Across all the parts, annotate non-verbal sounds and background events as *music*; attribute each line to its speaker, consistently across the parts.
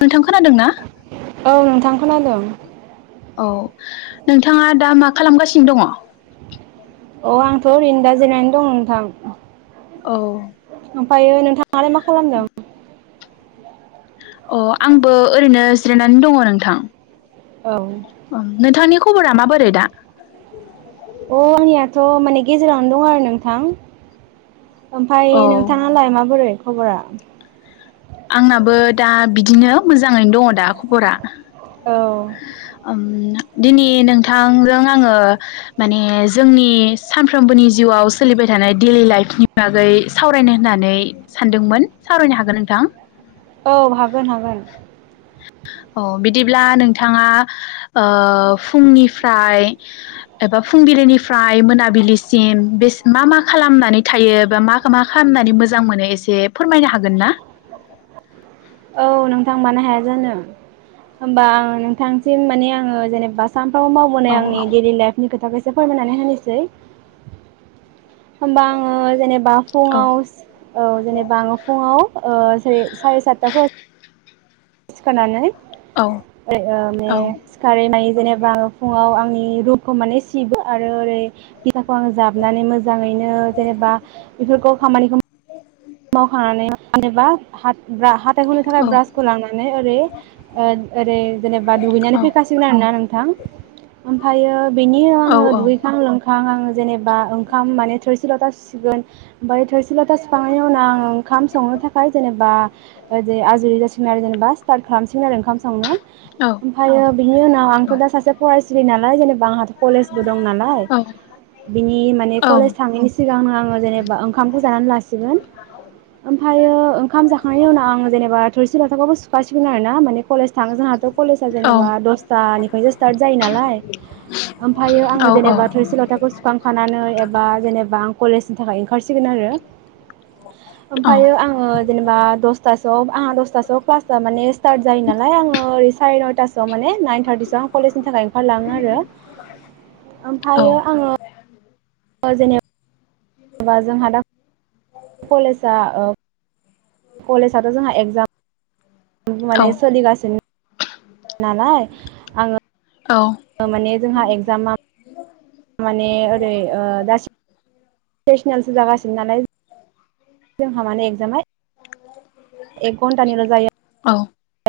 Speaker 1: नोंथां खोनादोंना?
Speaker 2: औ नोंथां खोनादों।
Speaker 1: औ नोंथाङा दा मा खालामगासिनो दङ?
Speaker 2: अ आंथ' ओरैनो दा जिरायनानै दं। थां
Speaker 1: औ।
Speaker 2: ओमफ्रायो नोंथां आलाय मा खालामदों?
Speaker 1: अ आंबो ओरैनो जिरायनानै दङ नोंथां।
Speaker 2: औ।
Speaker 1: नोंथांनि खबरा माबोरै दा?
Speaker 2: अ आंनियाथ' माने गेजेरावनो दं आरो नोंथां। ओमफ्राय
Speaker 1: औ
Speaker 2: नोंथाङालाय माबोरै? खबरा?
Speaker 1: आंनाबो दा बिदिनो मोजाङैनो दङ दा खबरा
Speaker 2: औ।
Speaker 1: ओम दिनै नोंथांजों आङो माने जोंनि सानफ्रोमबोनि जिउआव सोलिबाय थानाय डेलि लाइफनि बागै सावरायनो होननानै सानदोंमोन सावरायनो हागोन नोंथां?
Speaker 2: औ हागोन हागोन।
Speaker 1: अ बिदिब्ला नोंथाङा ओ फुंनिफ्राय एबा फुंबिलिनिफ्राय मोनाबिलिसिम बे मा मा खालामनानै थायो बा मा मा खालामनानै मोजां मोनो एसे फोरमायनो हागोन ना?
Speaker 2: औ नोंथां मानो हाया जानो होमबा आं नोंथांसिम माने आङो जेनेबा सानफ्रामबो
Speaker 1: औ
Speaker 2: मावबोनाय आंनि डेलि लाइफनि खोथाखो सा इसे फोरमायनानै होनिसै होमबा आंङो जेनेब बा फुङाव औ जेनेबा आङो फुंङाव ओ सारि सातता फोर सिखारनानै
Speaker 1: औ
Speaker 2: ओ माने
Speaker 1: औ
Speaker 2: सिखारै मायै जेनेबा आङो फुङाव आंनि रुमखौ माने सिबो आरो ओरै फिथाखौ आङो जाबनानै मोज जाङैनो जेनेबा बेफोरखौ खामानिखौ मावखांनानै *unintelligible* नोबा भात जा हाथाय हुनो थाखाय
Speaker 1: औ
Speaker 2: ब्रासखौ लानानै ओरै ओ ओरै जेनेबा
Speaker 1: औ
Speaker 2: दुगैनानै फैखासिगोन आरोना नों नोंथां ओमफ्रायो बेनि उनाव
Speaker 1: औ
Speaker 2: आङो दुगैखां लोंखा नोंथां आं जेनेबा ओंखामान माने थोरसि लथा सुसिगोन ओमफ्राय थोरसि लथा बेनि उनाव आं ओंखाम संनो थाखाय जेनेबा ओरै आजुरि जासिगोन आरो जेनेबा स्टार्ट खालामसिगोन आरो ओंखाम संनो ओमफ्रायो बिनि उनाव आंथ दा सासे फरायसुलि ना नालाय जेनेबा आं कलेजबो दं नालाय बिनि माने कलेज थांङैनि सिगांनो आङो जेनेबा ओंखामखौ जानानै लास सिगोन ओमफायो ओंखाम जाखांनायनि उनाव आं जेनेबा आ थोरसि लथाखौबो सुखासिगोन आरो ना माने कलेज थाङो जोंहाथ कलेजआ जेनेबा दसथानिफ्रायसो स्टार्ट जायो नालाय ओमफ्राय आङो
Speaker 1: औ औ
Speaker 2: जेनेबा थोरसि लथाखौ सुखांखानानै एबा जेनेबा कलेजनि थाखाय ओंखारसिगोन आरो ओमफ्रायो आङो जेनेबा दसथा सोयाव आंहा दसथा सोयाव क्लासा माने स्टार्ट जायो नालाय आङो ओरै साराय नयथासोआव माने नाइन थारटिसो आं कलेजनि थाखाय ओंखारलाङो आरो ओमफ्रायो आङो ओ जेने बा जोंहा दा कलेसा ओ कलेजाथ जोंहा एगजाम माने सोलिगासिन नालाय आङो
Speaker 1: औ
Speaker 2: माने जोंहा एगजामा
Speaker 1: *inaudible*
Speaker 2: माने ओरै ओ दा सेसनेलसो जागासिनो नालाय जोंहा माने एगजामा एक घन्टानिल' जायो।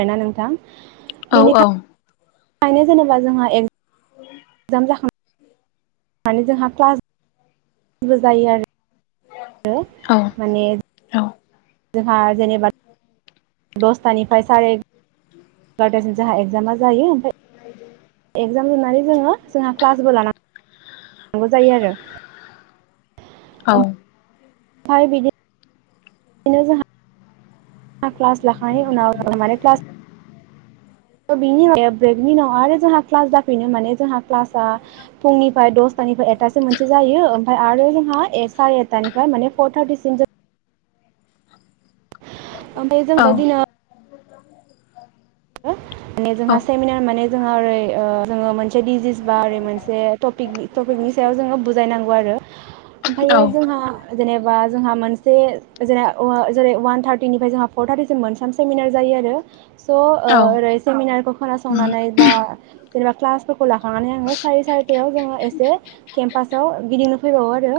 Speaker 2: *unintelligible* नोंथां
Speaker 1: औ औ
Speaker 2: खायनो जेनेबा जोंहा एक
Speaker 1: *inaudible*
Speaker 2: जाम जा खांनानै जोंहा क्लास बो जायो आरो आरो माने जोंहा जेनेबा दसथानिफ्राय सारि इगारटासिम जोंहा एगजामा जायो ओमफ्राय एगजाम जोबनानै जोङो जोंहा क्लासबो लाना नांगौ जायो आरो
Speaker 1: औ
Speaker 2: ओमफ्राय बिदि नो जोंहा क्लास लाखांनायनि उनाव माने क्लास बिनि उन ब्रेकनि उनाव आरो जोंहा क्लास जाफिनो माने जोंहा क्लासआ फुंनिफ्राय दसथानिफ्राय एकथासो मोनसे जायो ओमफ्राय आरो जोंहा सारि एकथा देरथानिफ्राय माने फर थार्टिसिम जों ओमफ्राय जोंदाव दिनै हो माने जोंहा सेमिनार माने जोंहा ओरै ओ जोङो मोनसे डिजिस बा ओरै मोनसे टपिक टपिकनि सायाव जोङो बुजायनांगौ आरो। ओमफ्रायो जोंहा जेनेबा जोंहा मोनसे जेन वा जेरै वान थारटिनिफ्राय जोंहा फर थार्टिसिम मोनथाम सेमिनार जायो आरो स' ओ ओरै सेमिनार खोनासंनानै बा जेनेबा क्लासफोरखौ लाखांनानै आङो सारि सारिथायाव जोङो एसे केमपासाव गिदिंनो फैबावो आरो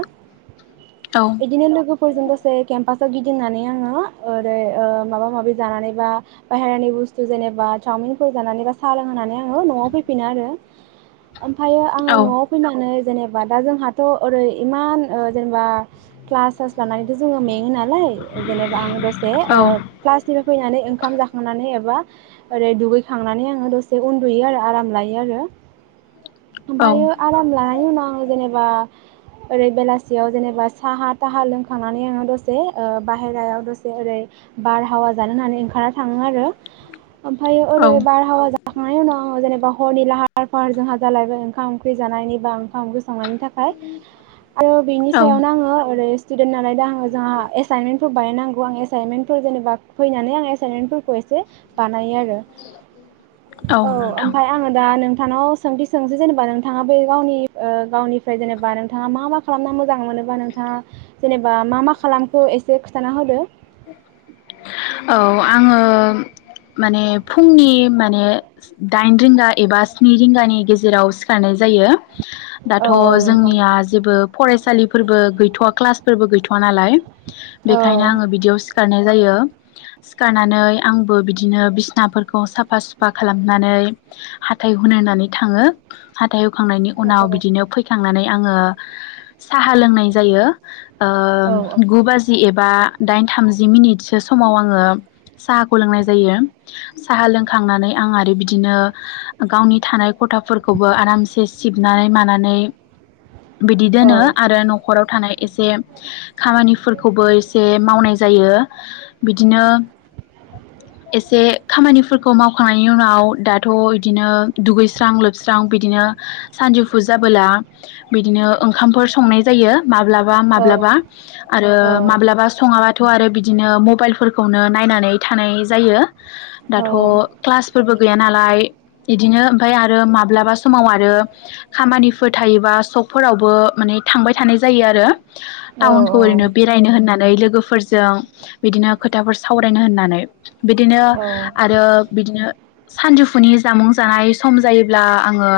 Speaker 2: बिदिनो लोगो फोरजों दसे केम्पासाव गिदिंनानै आङो ओरै ओ माबा माबि जानानै बा बाहेरानि बु जेनेबा चावमिनफोर जानानै बा साहा लोंहोनानै आङो न'आव फैफिनो आरो ओमफ्रायो आङो न'आव फैनानै जेनेबा दा जोंहाथ' ओरै इमान जेनेबा क्लास सास लानानैथ' जोङो मेङो नालाय जेनेबा आं द से ओ क्लास निफाय फैनानै ओंखाम जाखांनानै एबा ओरै दुगैखांनानै आङो दसे उन्दुयो आरो आराम लायो आरो ओमफायो आराम लानायनि उनाव आं जेनेबा ओरै बेलासियाव जेनेबा साहा थाहा लोंखांनानै आङो दसे ओ बाहेरायाव दसे ओरै बारहावा जानो होननानै ओंखारना थाङो आरो ओमफ्रायो ओरै बारहावा जाखांनायनि उनाव आ जेनेबा हरनि लाहार फाहार जोंहा जालायबाय ओंखाम ओंख्रि जानायनि बा ओंखाम ओंख्रि संनायनि थाखाय आरो बिनि सायावनो आङो ओरै स्टुडेन नालाय दा आङो जोंहा एसाइनमेन्टफोर बायनांगौ आं एसाइनमेन्टफोर जेनेबा फैनानै आं एसाइनमेन्टफोरखौ एसे बानायो आरो औ ओमफ्राय आङो दा नोंथ नोंथानाव सोंथि सोंसै जेनेबा नोंथाङा बे गावनि गावनिफ्राय जेनेबा नोंथाङा मा मा खालामना मोजां मोनोबा नोंथाङा जेनेबा मा मा खालामखो एसे खिथाना होदो
Speaker 1: औ आङो माने फुंनि माने दाइन रिंगा एबा स्नि रिंगानि गेजेराव सिखारनाय जायो दाथ'
Speaker 2: औ औ नोंथां
Speaker 1: जोंनिया जेबो फरायसालिफोरबो गैथ'वा क्लासफोरबो गैथ'वा नालाय
Speaker 2: औ
Speaker 1: बेखायनो आङो बिदियाव सिखारनाय जायो सिखारनानै आंबो बिदिनो बिसनाफोरखौ साफा सुफा खालामनानै हाथाइ हुनो होननानै थाङो हाथाइ हुखांनायनि उनाव बिदिनो फैखांनानै आङो साहा लोंनाय जायो ओ गु
Speaker 2: औ
Speaker 1: बाजि एबा दाइन थामजि मिनिटसो समाव आङो साहाखौ लोंनाय जायो साहा लोंखांनानै आं आरो बिदिनो गावनि थानाय खथाफोरखौबो आरामसे सिबनानै मानानै बिदि दोनो
Speaker 2: औ
Speaker 1: आरो न'खराव थानाय एसे खामानिफोरखौबो एसे मावनाय जायो बिदिनो एसे खामानिफोरखौ मावखांनायनि उनाव दाथ' इदिनो दुगैस्रां लोबस्रां बिदिनो सानजौफु जाबोला बिदिनो ओंखामफोर संनाय जायो माब्लाबा माब्लाबा
Speaker 2: औ
Speaker 1: आरो
Speaker 2: औ
Speaker 1: माब्लाबा सङा बाथ थ' आरो बिदिनो मबाइल फोरखौनो नायनानै थानाय जायो
Speaker 2: औ
Speaker 1: दाथ' क्लासफोरबो गैया नालाय इदिनो ओमफ्राय आरो माब्लाबा समाव आरो खामानिफोर थायोबा शकफोरावबो माने थांबाय थानाय जायो आरो
Speaker 2: औ
Speaker 1: टाउनखौ ओरैनो बेरायनो होननानै लोगोफोर जों बिदिनो खोथाफोर सावरायनो होननानै बिदिनो आरो बिदिनो सानजौफुनि जामुं जानाय सम जायोब्ला आङो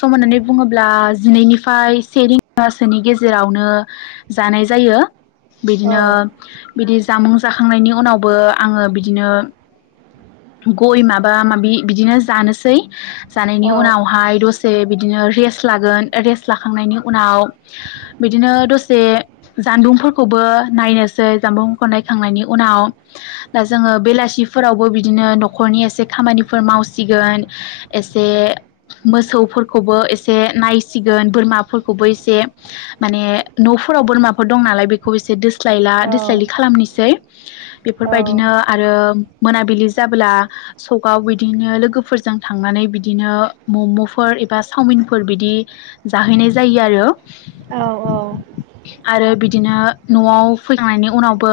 Speaker 1: सम होननानै बुङोब्ला जिनैनिफ्राय से रिंगासोनि गेजेरावनो जानाय जायो बिदिनो बिदि जामुस जाखांनायनि उनावबो आङो बिदिनो गय माबा माबि बिदिनो जानोसै जानायनि
Speaker 2: औ
Speaker 1: उनावहाय दसे बिद बिदिनो रेस्ट लागोन रेस्ट लाखांनायनि उनाव बिदिनो दसे जानबुंफोरखौबो नायनोसै जानबुंफोरखौ नायखांनायनि उनाव दा जोङो बेलासिफोरावबो बिदि बिदिनो न'खरनि एसे खामानिफोर मावसिगोन एसे मोसौफोरखौबो एसे नायसिगोन बोरमाफोरखौबो एसे माने न'फोराव बोरमाफोर दं नालाय बेखौ एसे दोस्लायला दोस्लायलि खालामनिसै बेफोर बायदिनो आरो मोनाबिलि जाबोला सकआव बिदिनो लोगोफोरजों थांनानै बिदिनो मम'फोर एबा चावमिनफोर बिदि जाहैनाय जायो आरो।
Speaker 2: औ औ
Speaker 1: आरो बिदिनो न'आव फैखांनायनि उनावबो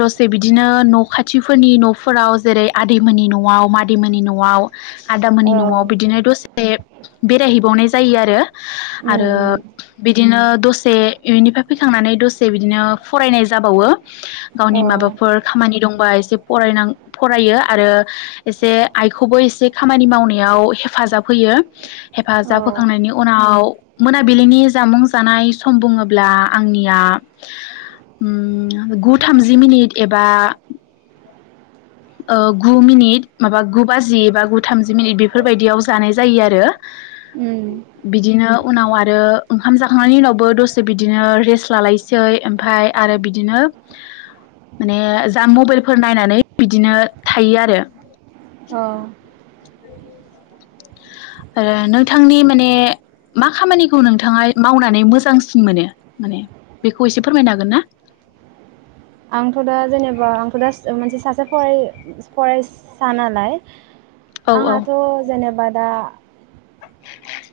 Speaker 1: दसे बिदिनो न' खाथिफोरनि न'फोराव जेरै आदैमोननि न'आव मादैमोननि न'आव आदा मोननि न'आव
Speaker 2: औ
Speaker 1: बिदिनो दसे बे बेराय हैबावनाय जायो आरो
Speaker 2: उम
Speaker 1: आरो
Speaker 2: उम
Speaker 1: बिदिनो दसे इउनिफ्राय फैखांनानै दसे बिदिनो फरायनाय जाबावो।
Speaker 2: औ
Speaker 1: गावनि माबाफोर खामानि दंबा एसे फरायनां फरायो आरो एसे आइखौबो एसे खामानि मावनायाव हेफाजाब होयो।
Speaker 2: औ
Speaker 1: हेफाजाब होखांनायनि उनाव मोनाबिलिनि जामुं जानाय सम बुङोब्ला आंनिया उम गु थामजि मिनिट एबा ओ गु मिनिट माबा गु बाजि बबा गु थामजि मिनिट बेफोरबायदियाव जानाय जायो आरो।
Speaker 2: उम
Speaker 1: *inaudible* बिदिनो उनाव आरो ओंखाम जाखांनायनि उनावबो दसे बिदिनो रेस्ट लालायसै ओमफ्राय आरो बिदिनो, माने जा मबाइलफोर नायनानै बिदिनो थायो आरो
Speaker 2: औ
Speaker 1: ओ आरो नोंथांनि माने मा खामानिखौ नोंथाङा मावनानै मोजांसिन मोनो माने बेखौ एसे फोरमायनो हागोन ना?
Speaker 2: आंथ' दा जेनेबा आंथ' दा मोनसे सासे फराय- फरायसा नालाय
Speaker 1: औ औ
Speaker 2: आंहाथ' जेनेबा दा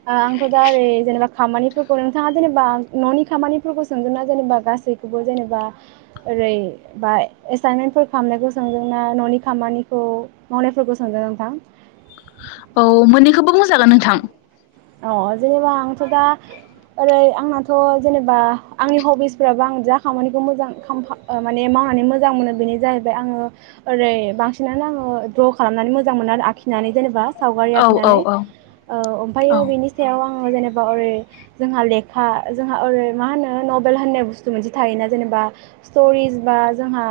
Speaker 2: *inaudible* ओ आंखौ दा ओरै जेनेबा खामानिफोरखौ नोंथाङा जेनेबा न'नि खामानिफोरखौ सोंदोंना जेनेबा गासैखौबो जेनेबा ओरै बा एसाइनमेन्टफोर खालामनायखौ सोंदों ना न'नि खामानिखौ मावनायफोरखौ सोंदों नोंथां?
Speaker 1: औ मोननैखौबो बुंजागोन नोंथां।
Speaker 2: अ जेनेबा आंथ' दा ओरै आंनाथ' जेनेबा आंनि हबिसफोराबो आं जा खामानिखौ मोजां खाम-फा ओ माने मावनानै मोजां मोनो बेनो जाहैबाय आङो ओरै बांसिनानो आङो द्र खालामनानै मोजां मोनो आरो आखिनानै जेनेबा सावगारि
Speaker 1: औ औ
Speaker 2: आखिनानै
Speaker 1: औ
Speaker 2: ओ फायो बिनि सायाव आङो जेनेबा ओरै जोंहा लेखा जोंहा ओरै मा होनो नभेल होननाय बुस्थु मोनसे थायोना जेनेबा स्टरिस बा जोंहा,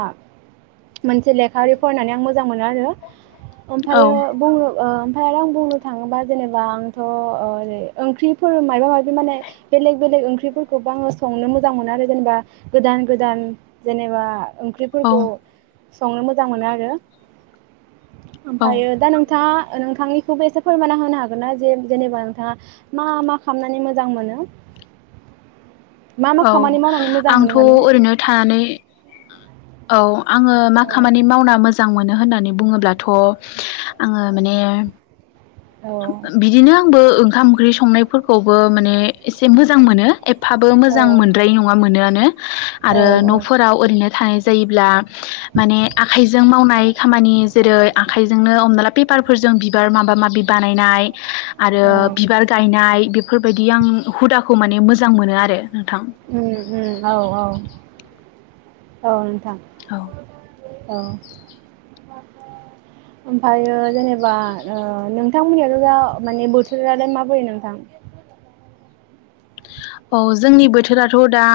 Speaker 2: मोनसे लेखा ओरै फरायनानै आं मोजां मोनो आरो। ओमफायो बुङो ओ ओमफाय आरो आं बुंनो थाङोबा जेनेबा आं थ' ओ ओरै ओंख्रिफोर माबा माबि माने बेलेग बेलेग ओंख्रिफोरखौबो आङो संनो मोजां मोनो आरो जेनेबा गोदान गोदान जेनेबा
Speaker 1: औ
Speaker 2: ओंख्रिफोरखौ संनो मोजां मोनो आरो
Speaker 1: औ औ
Speaker 2: ओमफायो दा नोंथाङा नोंथांनिखौबो एसे फोरमानना होनो हागोन ना जे नेबा नोंथाङा मा मा खालामनानै मोजां मोनो? मा मा
Speaker 1: औ
Speaker 2: खामानि मावनानै मोजां मोनो
Speaker 1: आंथ'
Speaker 2: माने
Speaker 1: ओरैनो थानानै औ आङो मा
Speaker 2: औ
Speaker 1: खामानि मावना मो मोजां मोनो होननानै बुङोब्लाथ' आङो माने
Speaker 2: औ
Speaker 1: बिदिनो आंबों ओं खाम ओंख्रि संनायफोरखौबो माने एसे मोजां मोनो एफाबो
Speaker 2: औ
Speaker 1: मोजां मोनद्राय नङा मोनोआनो
Speaker 2: औ
Speaker 1: आरो
Speaker 2: औ
Speaker 1: न'फोराव ओरैनो थानाय जायोब्ला माने आखाइजों मावनाय खामानि जेरै आखाइजोंनो हमना ला पेपारफोरजों बिबार माबा माबि बानायनाय आरो
Speaker 2: औ
Speaker 1: बिबार गायनाय बेफोरबायदि आं हुदाखौ माने मोजा मोजां मोनो आरो नोंथां
Speaker 2: उम उम औ औ औ
Speaker 1: औ
Speaker 2: औ ओमफायो जेनेबा ओ नोंथांमोननिाथ' जा माने बोथोरालाय माबोरै नोंथां?
Speaker 1: औ जोंनि बोथोराथ' दा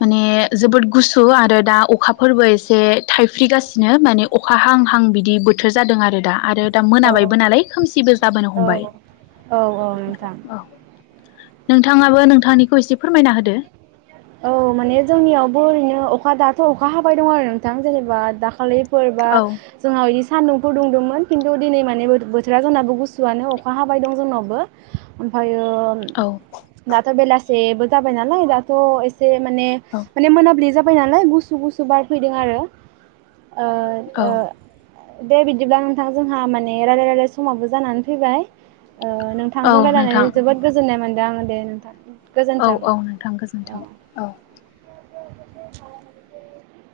Speaker 1: माने जोबोद गुसु आरो दा अखाफोरबो एसे थाइफ्रिगासिनो माने अखा हां हां बिदि बोथोर जादों आरो दा आरो दा
Speaker 2: औ
Speaker 1: मोनाबायबो नालाय खोमसिबो जाबोनो
Speaker 2: औ
Speaker 1: हमबाय
Speaker 2: औ औ नोंथां
Speaker 1: औ नोंथाङा बो नोंथांनिखौ एसे फोरमायना होदो।
Speaker 2: औ माने जोंनियावबो ओरैनो दाथ' अखा हाबाय दं आरो नोंथां जेनेबा दाखालै फोरबा
Speaker 1: औ
Speaker 2: जोंनाव सान्दुंफोर दुंदोंमोन खिन्थु दिनै माने बो-बोथोरा जोंनाबो गुसुआनो अखा हाबाय दं जोंनावबो ओमफ्रायो ओं
Speaker 1: औ
Speaker 2: दाथ' बेला सेबो जाबाय नालाय दाथ' ए से माने
Speaker 1: औ
Speaker 2: माने मोनाबिलि जा बाय नालाय गुसु गुसु बारफैदोंआरो। ओ ओ
Speaker 1: औ
Speaker 2: दे बिदिब्ला नोंथां जोंहा माने रायलाय रायलाय समाबो जानानै फैबाय। औ
Speaker 1: औ
Speaker 2: नोंथांजों
Speaker 1: नोंथां
Speaker 2: रायलायनानै जोबोद गोजोननाय मोन जागोन दे नोंथां।
Speaker 1: औ
Speaker 2: गोजोन्थों।
Speaker 1: औ नोंथां गोजोन्थों औ
Speaker 2: *inaudible*